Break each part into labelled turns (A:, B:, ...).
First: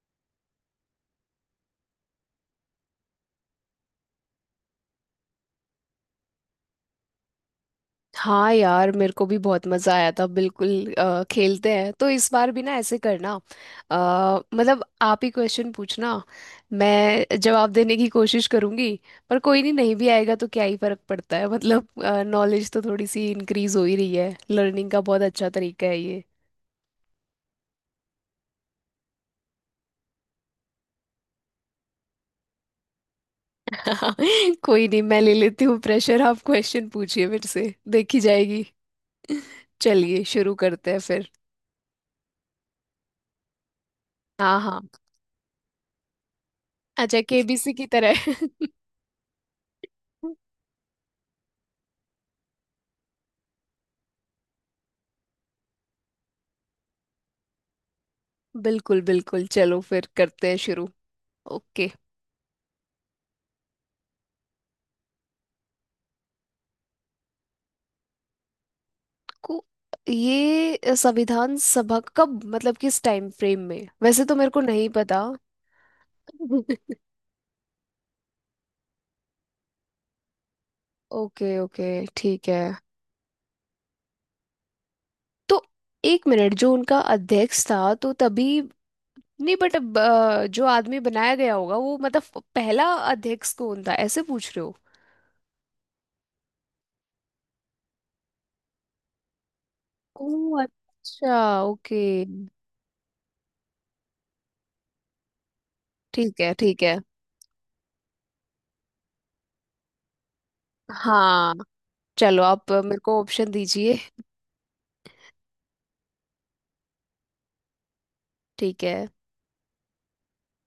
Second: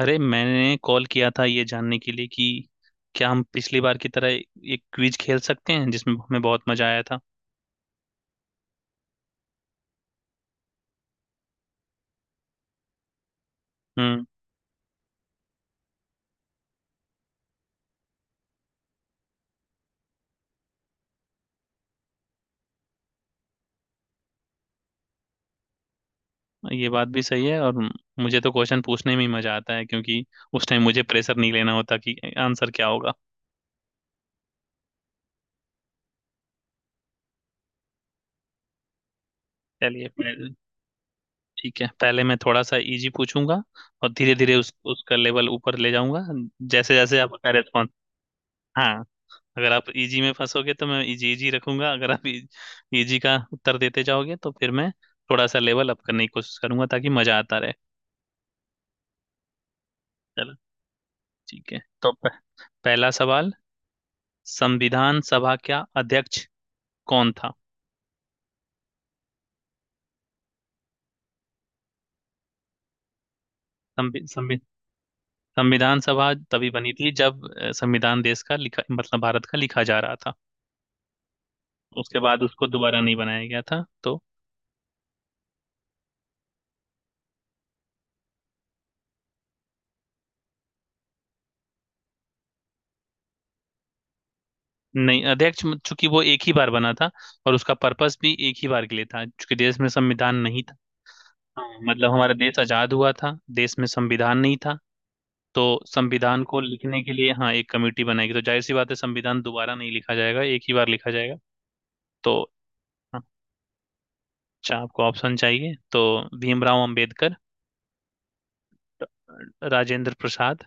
A: अरे मैंने कॉल किया था ये जानने के लिए कि क्या हम पिछली बार की तरह एक क्विज खेल सकते हैं जिसमें हमें बहुत मजा आया था।
B: हाँ यार, मेरे को भी बहुत मजा आया था। बिल्कुल, खेलते हैं। तो इस बार भी ना ऐसे करना। अ,
A: हम्म।
B: मतलब आप ही क्वेश्चन पूछना, मैं जवाब देने की कोशिश करूंगी। पर कोई नहीं, नहीं भी आएगा तो क्या ही फर्क पड़ता है मतलब नॉलेज तो थोड़ी सी इंक्रीज हो ही रही है, लर्निंग का बहुत अच्छा तरीका है ये।
A: ये बात भी सही है। और मुझे तो क्वेश्चन पूछने में ही मजा आता है, क्योंकि उस टाइम मुझे प्रेशर नहीं लेना होता कि आंसर क्या होगा।
B: कोई नहीं, मैं ले लेती हूँ प्रेशर। आप क्वेश्चन पूछिए मेरे से, देखी जाएगी।
A: चलिए
B: चलिए
A: पहले।
B: शुरू करते हैं फिर।
A: ठीक है, पहले मैं थोड़ा सा इजी पूछूंगा, और धीरे धीरे
B: हाँ
A: उस
B: हाँ।
A: उसका लेवल ऊपर ले जाऊंगा, जैसे जैसे
B: अच्छा,
A: आपका
B: केबीसी की
A: रेस्पॉन्स।
B: तरह।
A: हाँ। अगर आप इजी में फंसोगे तो मैं इजी इजी रखूंगा, अगर आप इजी का उत्तर देते जाओगे तो फिर मैं थोड़ा सा लेवल अप करने की कोशिश करूंगा ताकि मजा आता रहे।
B: बिल्कुल बिल्कुल, चलो फिर करते
A: चलो।
B: हैं शुरू।
A: ठीक है,
B: ओके।
A: तो पहला सवाल। संविधान सभा का अध्यक्ष कौन था?
B: को। ये संविधान सभा कब, मतलब किस टाइम फ्रेम में? वैसे
A: संवि,
B: तो मेरे
A: संवि,
B: को नहीं पता।
A: संविधान सभा तभी बनी थी जब संविधान देश का लिखा, मतलब भारत का लिखा जा रहा था।
B: ओके ओके,
A: उसके बाद
B: ठीक है।
A: उसको दोबारा नहीं बनाया गया था, तो
B: तो एक मिनट, जो उनका अध्यक्ष था तो तभी। नहीं, बट अब जो आदमी बनाया गया होगा वो, मतलब पहला अध्यक्ष कौन था, ऐसे पूछ रहे हो?
A: नहीं, अध्यक्ष चूंकि वो एक ही बार बना था, और उसका पर्पस भी एक ही बार के लिए था, चूंकि देश में
B: ओ
A: संविधान नहीं।
B: अच्छा,
A: हाँ,
B: ओके।
A: मतलब हमारा देश आजाद हुआ था, देश में संविधान नहीं था। तो
B: ठीक
A: संविधान
B: है,
A: को
B: ठीक है।
A: लिखने के लिए, हाँ, एक कमेटी बनाएगी, तो जाहिर सी बात है संविधान दोबारा नहीं लिखा जाएगा, एक ही बार लिखा जाएगा।
B: हाँ।
A: तो
B: चलो, आप मेरे को ऑप्शन दीजिए।
A: अच्छा, आपको ऑप्शन चाहिए तो — भीमराव अंबेडकर,
B: ठीक है।
A: राजेंद्र प्रसाद,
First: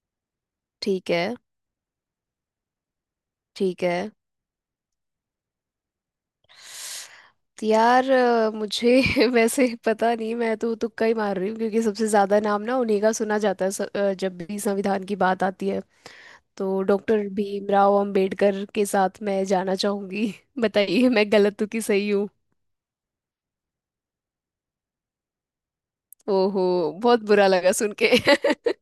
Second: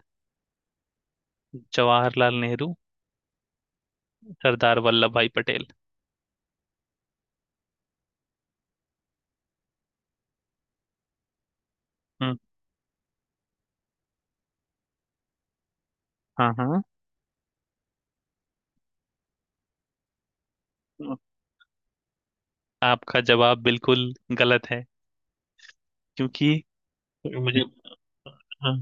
B: ठीक है।
A: जवाहरलाल नेहरू,
B: ठीक है।
A: सरदार वल्लभ भाई पटेल।
B: तो यार, मुझे वैसे पता नहीं, मैं तो तुक्का ही मार रही हूँ क्योंकि सबसे
A: हम्म।
B: ज्यादा नाम ना उन्हीं का सुना जाता है। जब भी संविधान की बात आती है
A: हाँ,
B: तो
A: हाँ।
B: डॉक्टर भीमराव अंबेडकर के साथ मैं जाना चाहूंगी। बताइए मैं गलत हूँ कि सही हूँ।
A: आपका जवाब बिल्कुल गलत है, क्योंकि
B: ओहो, बहुत बुरा
A: मुझे —
B: लगा सुन के।
A: हाँ,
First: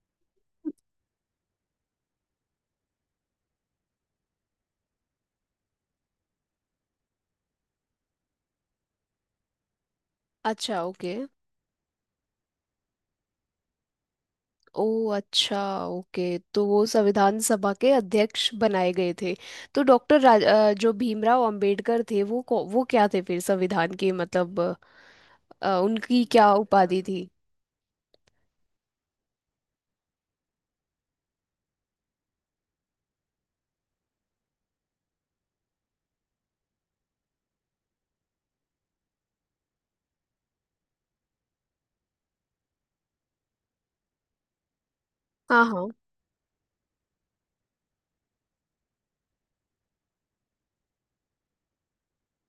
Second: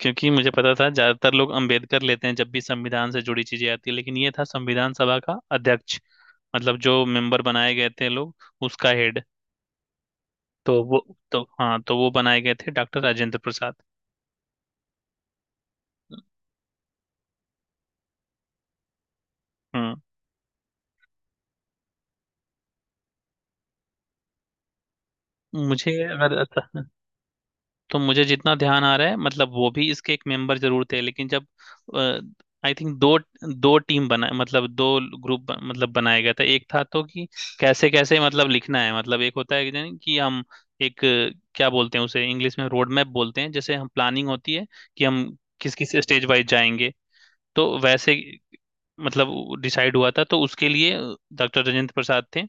A: क्योंकि मुझे पता था ज्यादातर लोग अंबेडकर लेते हैं जब भी संविधान से जुड़ी चीजें आती है, लेकिन ये था संविधान सभा का अध्यक्ष, मतलब जो मेंबर बनाए गए थे लोग, उसका हेड।
B: अच्छा,
A: तो वो —
B: ओके।
A: तो हाँ, तो वो बनाए गए थे डॉक्टर राजेंद्र प्रसाद।
B: ओ अच्छा, ओके। तो वो संविधान सभा के अध्यक्ष बनाए गए थे। तो
A: हम्म।
B: डॉक्टर जो भीमराव अंबेडकर थे, वो वो क्या थे फिर संविधान के, मतलब
A: मुझे
B: उनकी
A: अगर —
B: क्या उपाधि थी?
A: तो मुझे जितना ध्यान आ रहा है, मतलब वो भी इसके एक मेंबर जरूर थे, लेकिन जब — आई थिंक दो दो टीम बना, मतलब दो ग्रुप मतलब बनाया गया था। एक था तो कि कैसे कैसे मतलब लिखना है, मतलब एक होता है कि नहीं कि हम एक, क्या बोलते हैं उसे, इंग्लिश में रोड मैप बोलते हैं, जैसे हम प्लानिंग होती है कि हम
B: हाँ
A: किस
B: हाँ।
A: किस स्टेज वाइज जाएंगे। तो वैसे मतलब डिसाइड हुआ था, तो उसके लिए डॉक्टर राजेंद्र प्रसाद थे,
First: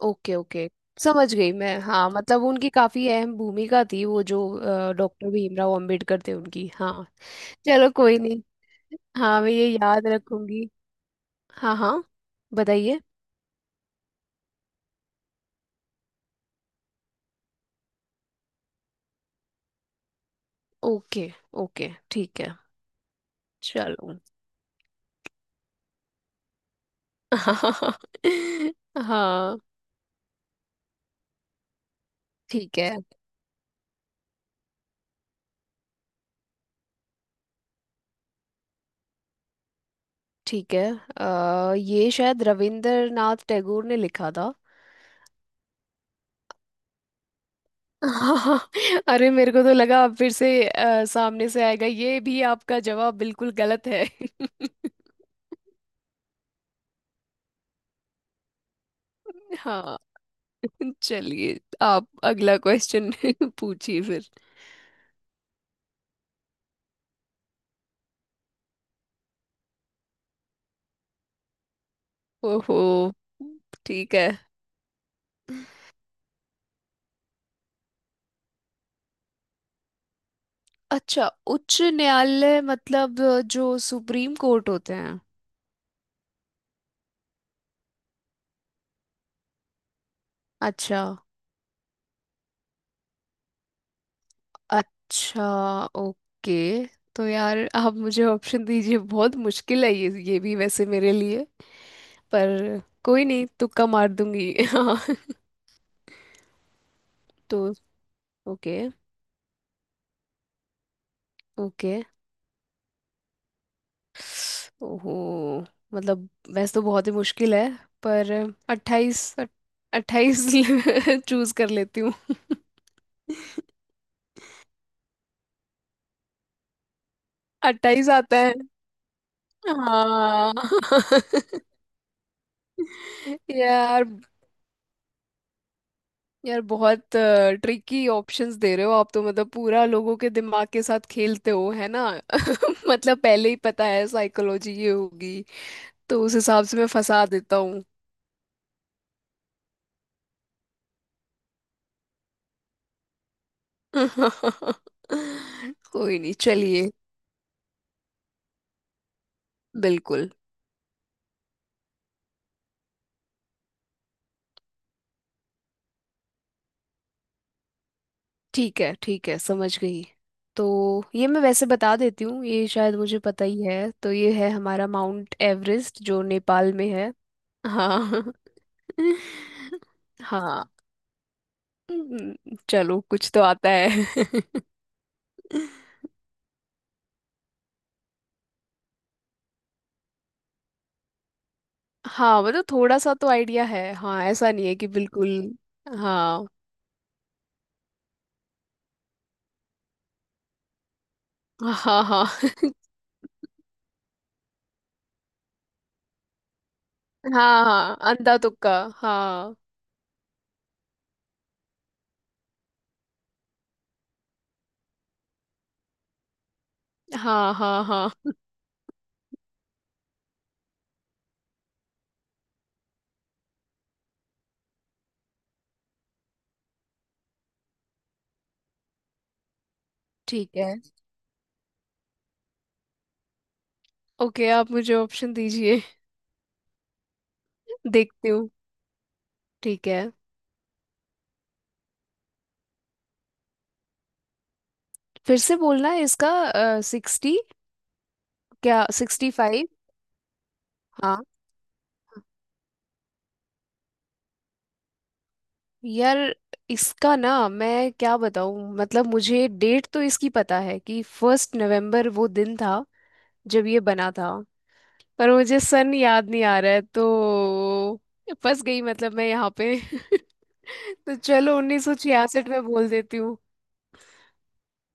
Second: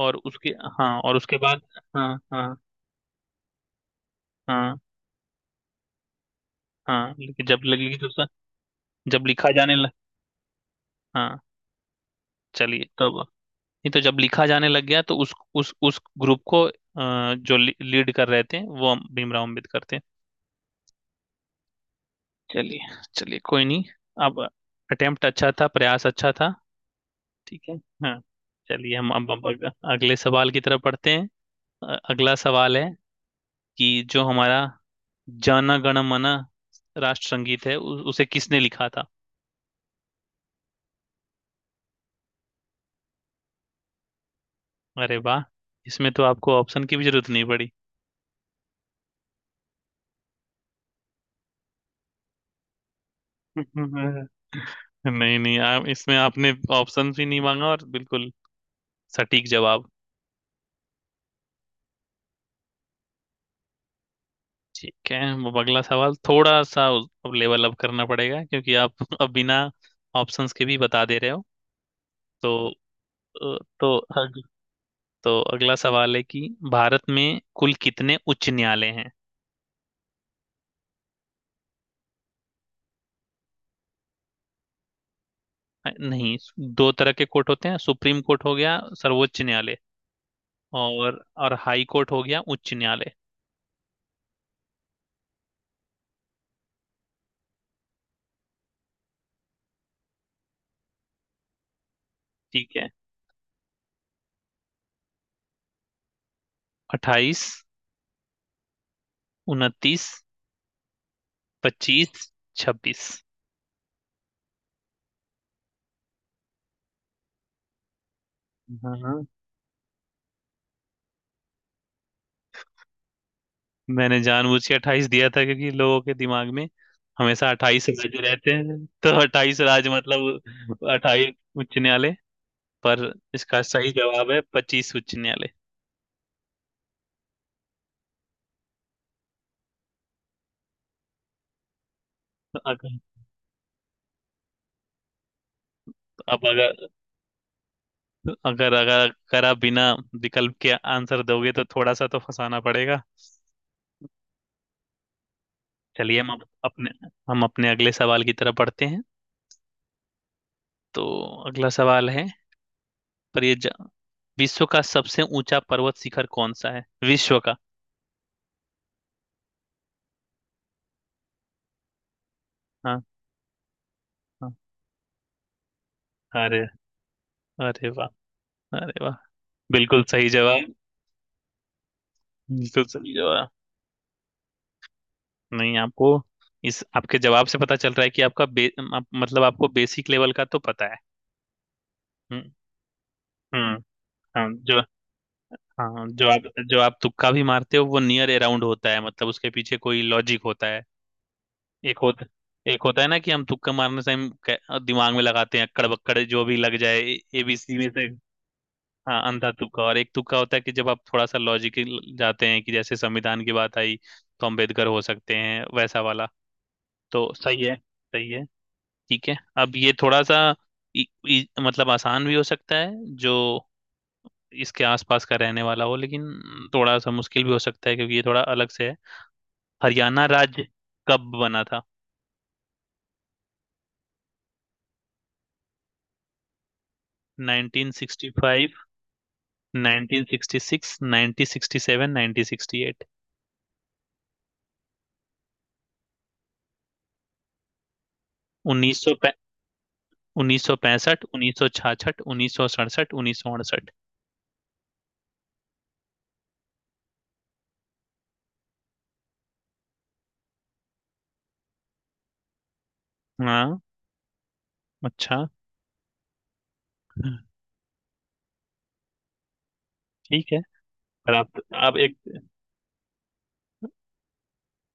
A: और
B: ओके
A: उसके —
B: ओके,
A: हाँ, और
B: समझ
A: उसके
B: गई
A: बाद।
B: मैं।
A: हाँ,
B: हाँ, मतलब
A: हाँ।
B: उनकी काफी अहम भूमिका थी, वो जो
A: हाँ,
B: डॉक्टर भीमराव अंबेडकर थे उनकी, हाँ।
A: हाँ। लेकिन
B: चलो कोई नहीं।
A: जब
B: हाँ,
A: लिखा
B: मैं ये
A: जाने लग —
B: याद रखूंगी।
A: हाँ।
B: हाँ हाँ।
A: चलिए
B: बताइए।
A: तब। नहीं, तो जब लिखा जाने लग गया तो उस ग्रुप को, जो लीड कर रहे थे, वो हम भीमराव अम्बेडकर थे।
B: ओके ओके, ठीक है।
A: चलिए, चलिए, कोई नहीं।
B: चलो।
A: अब अटेम्प्ट अच्छा था, प्रयास अच्छा था। ठीक है। हाँ। चलिए, हम
B: हाँ,
A: अगले सवाल की तरफ बढ़ते हैं। अगला सवाल
B: ठीक
A: है
B: है।
A: कि जो हमारा जन गण मन राष्ट्र संगीत है, उसे किसने लिखा था?
B: ठीक है, ये शायद रविंद्रनाथ टैगोर ने लिखा था।
A: अरे वाह। इसमें तो आपको ऑप्शन की भी जरूरत नहीं पड़ी।
B: हाँ, अरे मेरे को तो लगा आप फिर से सामने से आएगा, ये भी आपका जवाब बिल्कुल गलत है।
A: नहीं, नहीं, इसमें आपने ऑप्शन भी नहीं मांगा और बिल्कुल सटीक जवाब।
B: हाँ। चलिए आप अगला क्वेश्चन पूछिए फिर।
A: ठीक है, अब अगला सवाल थोड़ा सा — अब लेवल अप करना पड़ेगा, क्योंकि आप अब बिना ऑप्शंस के भी बता दे रहे हो। तो
B: ओहो,
A: अ, तो
B: ठीक है।
A: अग, तो अगला सवाल है कि भारत में कुल कितने उच्च न्यायालय हैं?
B: अच्छा, उच्च न्यायालय मतलब जो सुप्रीम कोर्ट होते हैं?
A: नहीं, दो तरह के कोर्ट होते हैं — सुप्रीम कोर्ट हो गया सर्वोच्च न्यायालय,
B: अच्छा।
A: और हाई कोर्ट हो गया उच्च न्यायालय।
B: अच्छा, ओके। तो यार, आप मुझे ऑप्शन दीजिए, बहुत मुश्किल है ये भी वैसे मेरे लिए।
A: ठीक
B: पर
A: है।
B: कोई नहीं, तुक्का मार दूंगी। हाँ।
A: अट्ठाईस,
B: तो ओके।
A: उनतीस,
B: ओके।
A: पच्चीस, छब्बीस।
B: ओहो, मतलब वैसे तो बहुत ही मुश्किल है। पर 28। 28 चूज कर लेती हूँ।
A: मैंने जानबूझ के अट्ठाईस दिया था, क्योंकि लोगों के दिमाग में हमेशा अट्ठाईस
B: 28
A: राज्य
B: आता
A: रहते
B: है,
A: हैं, तो अट्ठाईस राज्य
B: हाँ।
A: मतलब अट्ठाईस उच्च न्यायालय। पर इसका सही
B: यार,
A: जवाब है पच्चीस उच्च न्यायालय।
B: यार बहुत ट्रिकी ऑप्शंस दे रहे हो आप तो, मतलब पूरा लोगों के दिमाग के साथ खेलते हो है ना।
A: अगर
B: मतलब पहले ही पता है साइकोलॉजी ये होगी, तो उस
A: अब
B: हिसाब से मैं
A: अगर
B: फंसा देता हूँ।
A: अगर अगर अगर आप बिना विकल्प के आंसर दोगे तो थोड़ा सा तो फंसाना पड़ेगा।
B: कोई
A: चलिए, हम
B: नहीं,
A: अप- अपने
B: चलिए।
A: हम अपने अगले सवाल की तरफ बढ़ते हैं।
B: बिल्कुल।
A: तो अगला सवाल है, पर ये जा- विश्व का सबसे ऊंचा पर्वत शिखर कौन सा है, विश्व का?
B: ठीक है, ठीक है, समझ गई। तो ये मैं वैसे बता देती हूँ, ये शायद
A: हाँ।
B: मुझे पता ही है। तो ये है
A: हाँ
B: हमारा माउंट एवरेस्ट जो
A: अरे
B: नेपाल में है।
A: अरे वाह
B: हाँ।
A: अरे वाह बिल्कुल सही
B: हाँ।
A: जवाब बिल्कुल
B: चलो
A: सही
B: कुछ तो
A: जवाब
B: आता है।
A: नहीं आपको इस आपके जवाब से पता चल रहा है कि आपका बे, आप, मतलब आपको बेसिक लेवल का तो पता है
B: हाँ,
A: हम्म
B: मतलब थोड़ा सा तो आइडिया
A: हम्म
B: है, हाँ।
A: हाँ
B: ऐसा नहीं है
A: जो
B: कि बिल्कुल।
A: हाँ
B: हाँ
A: जो आप तुक्का भी मारते हो वो नियर अराउंड होता है मतलब उसके पीछे कोई लॉजिक होता है एक
B: हाँ हाँ।
A: होता एक होता है ना कि हम तुक्का मारने से हम कै- दिमाग में लगाते हैं अक्कड़ बक्कड़ जो भी लग जाए
B: हाँ
A: एबीसी में
B: हाँ,
A: से
B: अंधा तुक्का,
A: हाँ अंधा
B: हाँ।
A: तुक्का और एक तुक्का होता है कि जब आप थोड़ा सा लॉजिक जाते हैं कि जैसे संविधान की बात आई तो अम्बेडकर हो सकते हैं वैसा वाला तो
B: हाँ हाँ
A: सही
B: हाँ।
A: है ठीक है अब ये थोड़ा सा इ, इ, मतलब आसान भी हो सकता है जो इसके आसपास का रहने वाला हो लेकिन थोड़ा सा मुश्किल भी हो सकता है क्योंकि ये थोड़ा अलग से है हरियाणा
B: ठीक
A: राज्य
B: है।
A: कब बना था
B: ओके, आप मुझे ऑप्शन दीजिए। देखती हूँ।
A: 1965
B: ठीक है।
A: 1966 1967 1968
B: फिर से बोलना है इसका? 60? क्या
A: उन्नीस सौ
B: 65?
A: उन्नीस सौ पैंसठ
B: हाँ।
A: उन्नीस सौ छाछठ उन्नीस सौ सड़सठ उन्नीस सौ अड़सठ
B: यार इसका ना मैं क्या बताऊँ, मतलब मुझे डेट तो इसकी पता है कि 1 नवंबर वो दिन था जब
A: हाँ
B: ये बना था। पर
A: अच्छा
B: मुझे सन याद नहीं आ रहा है, तो फंस गई मतलब मैं यहाँ पे।
A: ठीक है
B: तो
A: पर
B: चलो, उन्नीस सौ
A: आप एक
B: छियासठ में बोल देती हूँ।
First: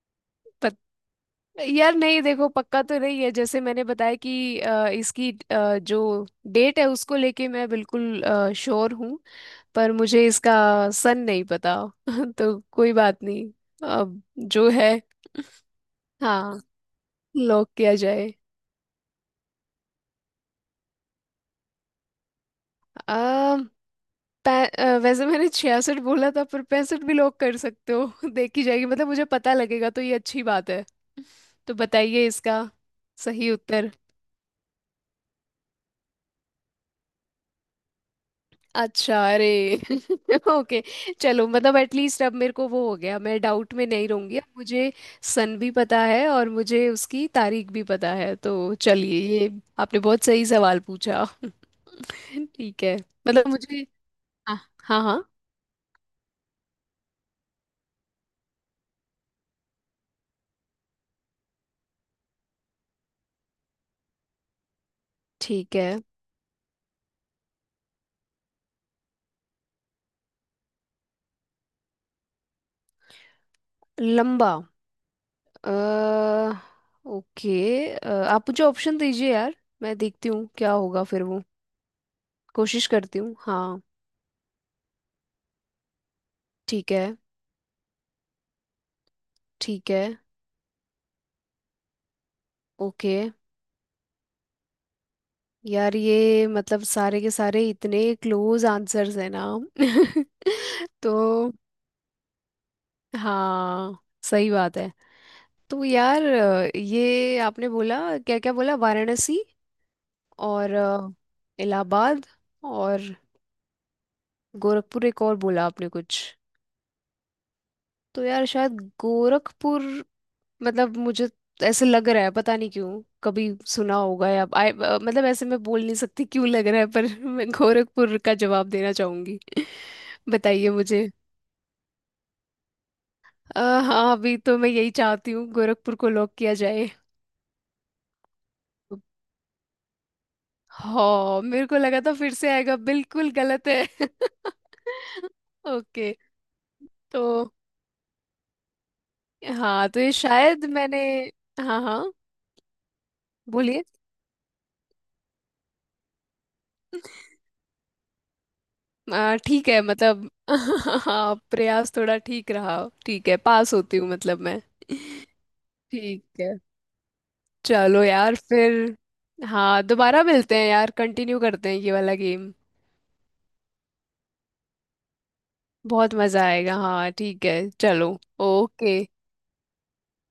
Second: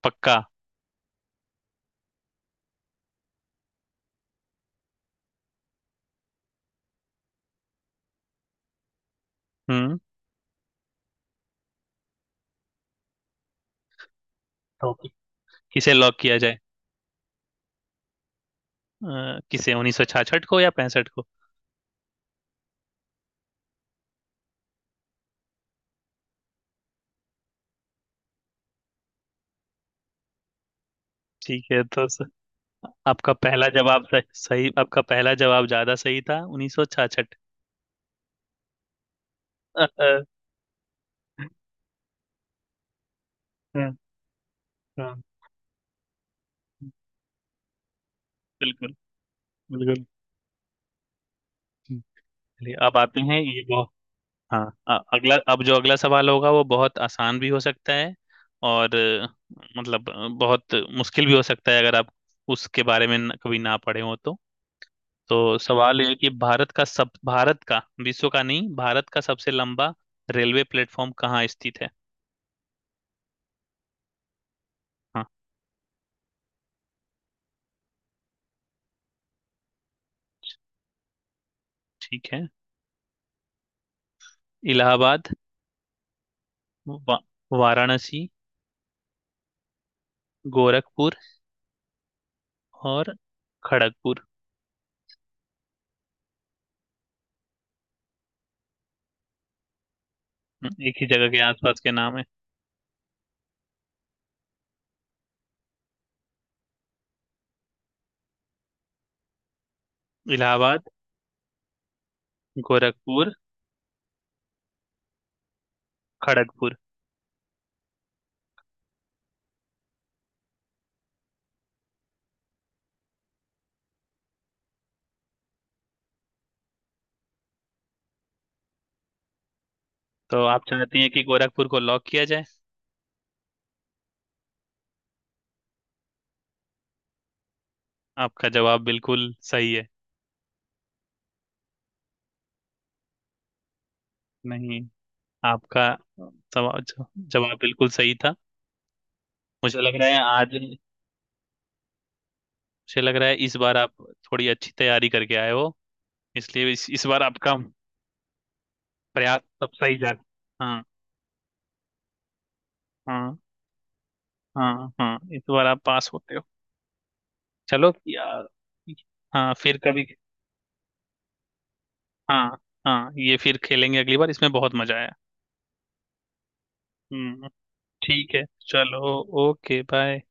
A: पक्का
B: यार नहीं, देखो पक्का तो नहीं है। जैसे मैंने बताया कि इसकी, जो डेट है उसको लेके मैं बिल्कुल श्योर हूँ। पर
A: हम्म
B: मुझे इसका सन नहीं पता। तो कोई बात नहीं। अब जो है,
A: टॉपिक किसे लॉक किया जाए
B: हाँ, लॉक किया जाए।
A: अ, किसे उन्नीस सौ छाछठ को या पैंसठ को
B: आ, वैसे मैंने छियासठ बोला था पर पैंसठ भी लॉक कर सकते हो। देखी जाएगी, मतलब मुझे पता लगेगा तो ये अच्छी बात है।
A: ठीक
B: तो
A: है तो स,
B: बताइए इसका
A: आपका
B: सही
A: पहला
B: उत्तर।
A: जवाब सही, सही आपका पहला जवाब ज्यादा सही था उन्नीस सौ छाछठ
B: अच्छा, अरे। ओके, चलो। मतलब एटलीस्ट अब मेरे को वो हो गया, मैं डाउट में
A: बिल्कुल
B: नहीं रहूंगी। अब मुझे सन भी पता है और मुझे उसकी तारीख भी पता है। तो चलिए, ये आपने
A: बिल्कुल
B: बहुत सही सवाल पूछा।
A: चलिए
B: ठीक
A: अब
B: है।
A: आते हैं
B: मतलब
A: ये
B: मुझे,
A: बहुत
B: हाँ।
A: हाँ अ-
B: हाँ हाँ,
A: अगला अब जो अगला सवाल होगा वो बहुत आसान भी हो सकता है और अ, मतलब अ, बहुत मुश्किल भी हो सकता है अगर आप उसके बारे में न- कभी ना पढ़े हो तो
B: ठीक है।
A: सवाल यह है कि भारत का सब भारत का विश्व का नहीं भारत का सबसे लंबा रेलवे प्लेटफॉर्म कहाँ स्थित है
B: लंबा।
A: हाँ
B: अ, ओके, आप मुझे ऑप्शन दीजिए यार, मैं देखती हूँ क्या होगा फिर वो।
A: ठीक है।
B: कोशिश करती हूँ, हाँ।
A: इलाहाबाद,
B: ठीक है।
A: वा, वाराणसी,
B: ठीक है।
A: गोरखपुर, और
B: ओके।
A: खड़गपुर।
B: यार ये मतलब सारे के सारे इतने क्लोज आंसर्स है ना।
A: एक ही
B: तो
A: जगह के आसपास के नाम है।
B: हाँ, सही बात है। तो यार, ये आपने बोला क्या? क्या बोला, वाराणसी? और
A: इलाहाबाद,
B: इलाहाबाद? और
A: गोरखपुर,
B: गोरखपुर? एक और बोला आपने कुछ?
A: खड़गपुर।
B: तो यार शायद गोरखपुर, मतलब मुझे ऐसे लग रहा है, पता नहीं क्यों, कभी सुना होगा या मतलब ऐसे मैं बोल नहीं सकती क्यों लग रहा है। पर मैं गोरखपुर का जवाब देना चाहूंगी।
A: तो आप
B: बताइए
A: चाहती
B: मुझे।
A: हैं कि गोरखपुर को लॉक किया जाए?
B: हाँ, अभी तो मैं यही चाहती हूँ, गोरखपुर को लॉक किया जाए।
A: आपका जवाब बिल्कुल सही है।
B: हाँ, मेरे को लगा था फिर से आएगा बिल्कुल गलत है।
A: नहीं, आपका
B: ओके।
A: सवाल
B: तो
A: जवाब बिल्कुल सही था। मुझे
B: हाँ,
A: लग
B: तो
A: रहा
B: ये
A: है आज —
B: शायद मैंने। हाँ हाँ।
A: मुझे लग रहा है इस बार
B: बोलिए।
A: आप थोड़ी अच्छी तैयारी करके आए हो, इसलिए इस बार आपका प्रयास
B: ठीक
A: सब
B: है,
A: सही जा —
B: मतलब
A: हाँ,
B: हाँ, प्रयास थोड़ा ठीक रहा। ठीक
A: हाँ।
B: है, पास होती हूँ मतलब मैं।
A: हाँ, हाँ, इस बार आप पास
B: ठीक
A: होते हो।
B: है।
A: चलो
B: चलो यार
A: यार।
B: फिर।
A: हाँ, फिर
B: हाँ,
A: कभी।
B: दोबारा मिलते हैं यार, कंटिन्यू करते हैं ये वाला गेम।
A: हाँ, हाँ, ये फिर खेलेंगे अगली बार। इसमें बहुत मजा आया।
B: बहुत मजा आएगा, हाँ, ठीक
A: हम्म।
B: है, चलो।
A: ठीक है।
B: ओके।
A: चलो। Okay, bye.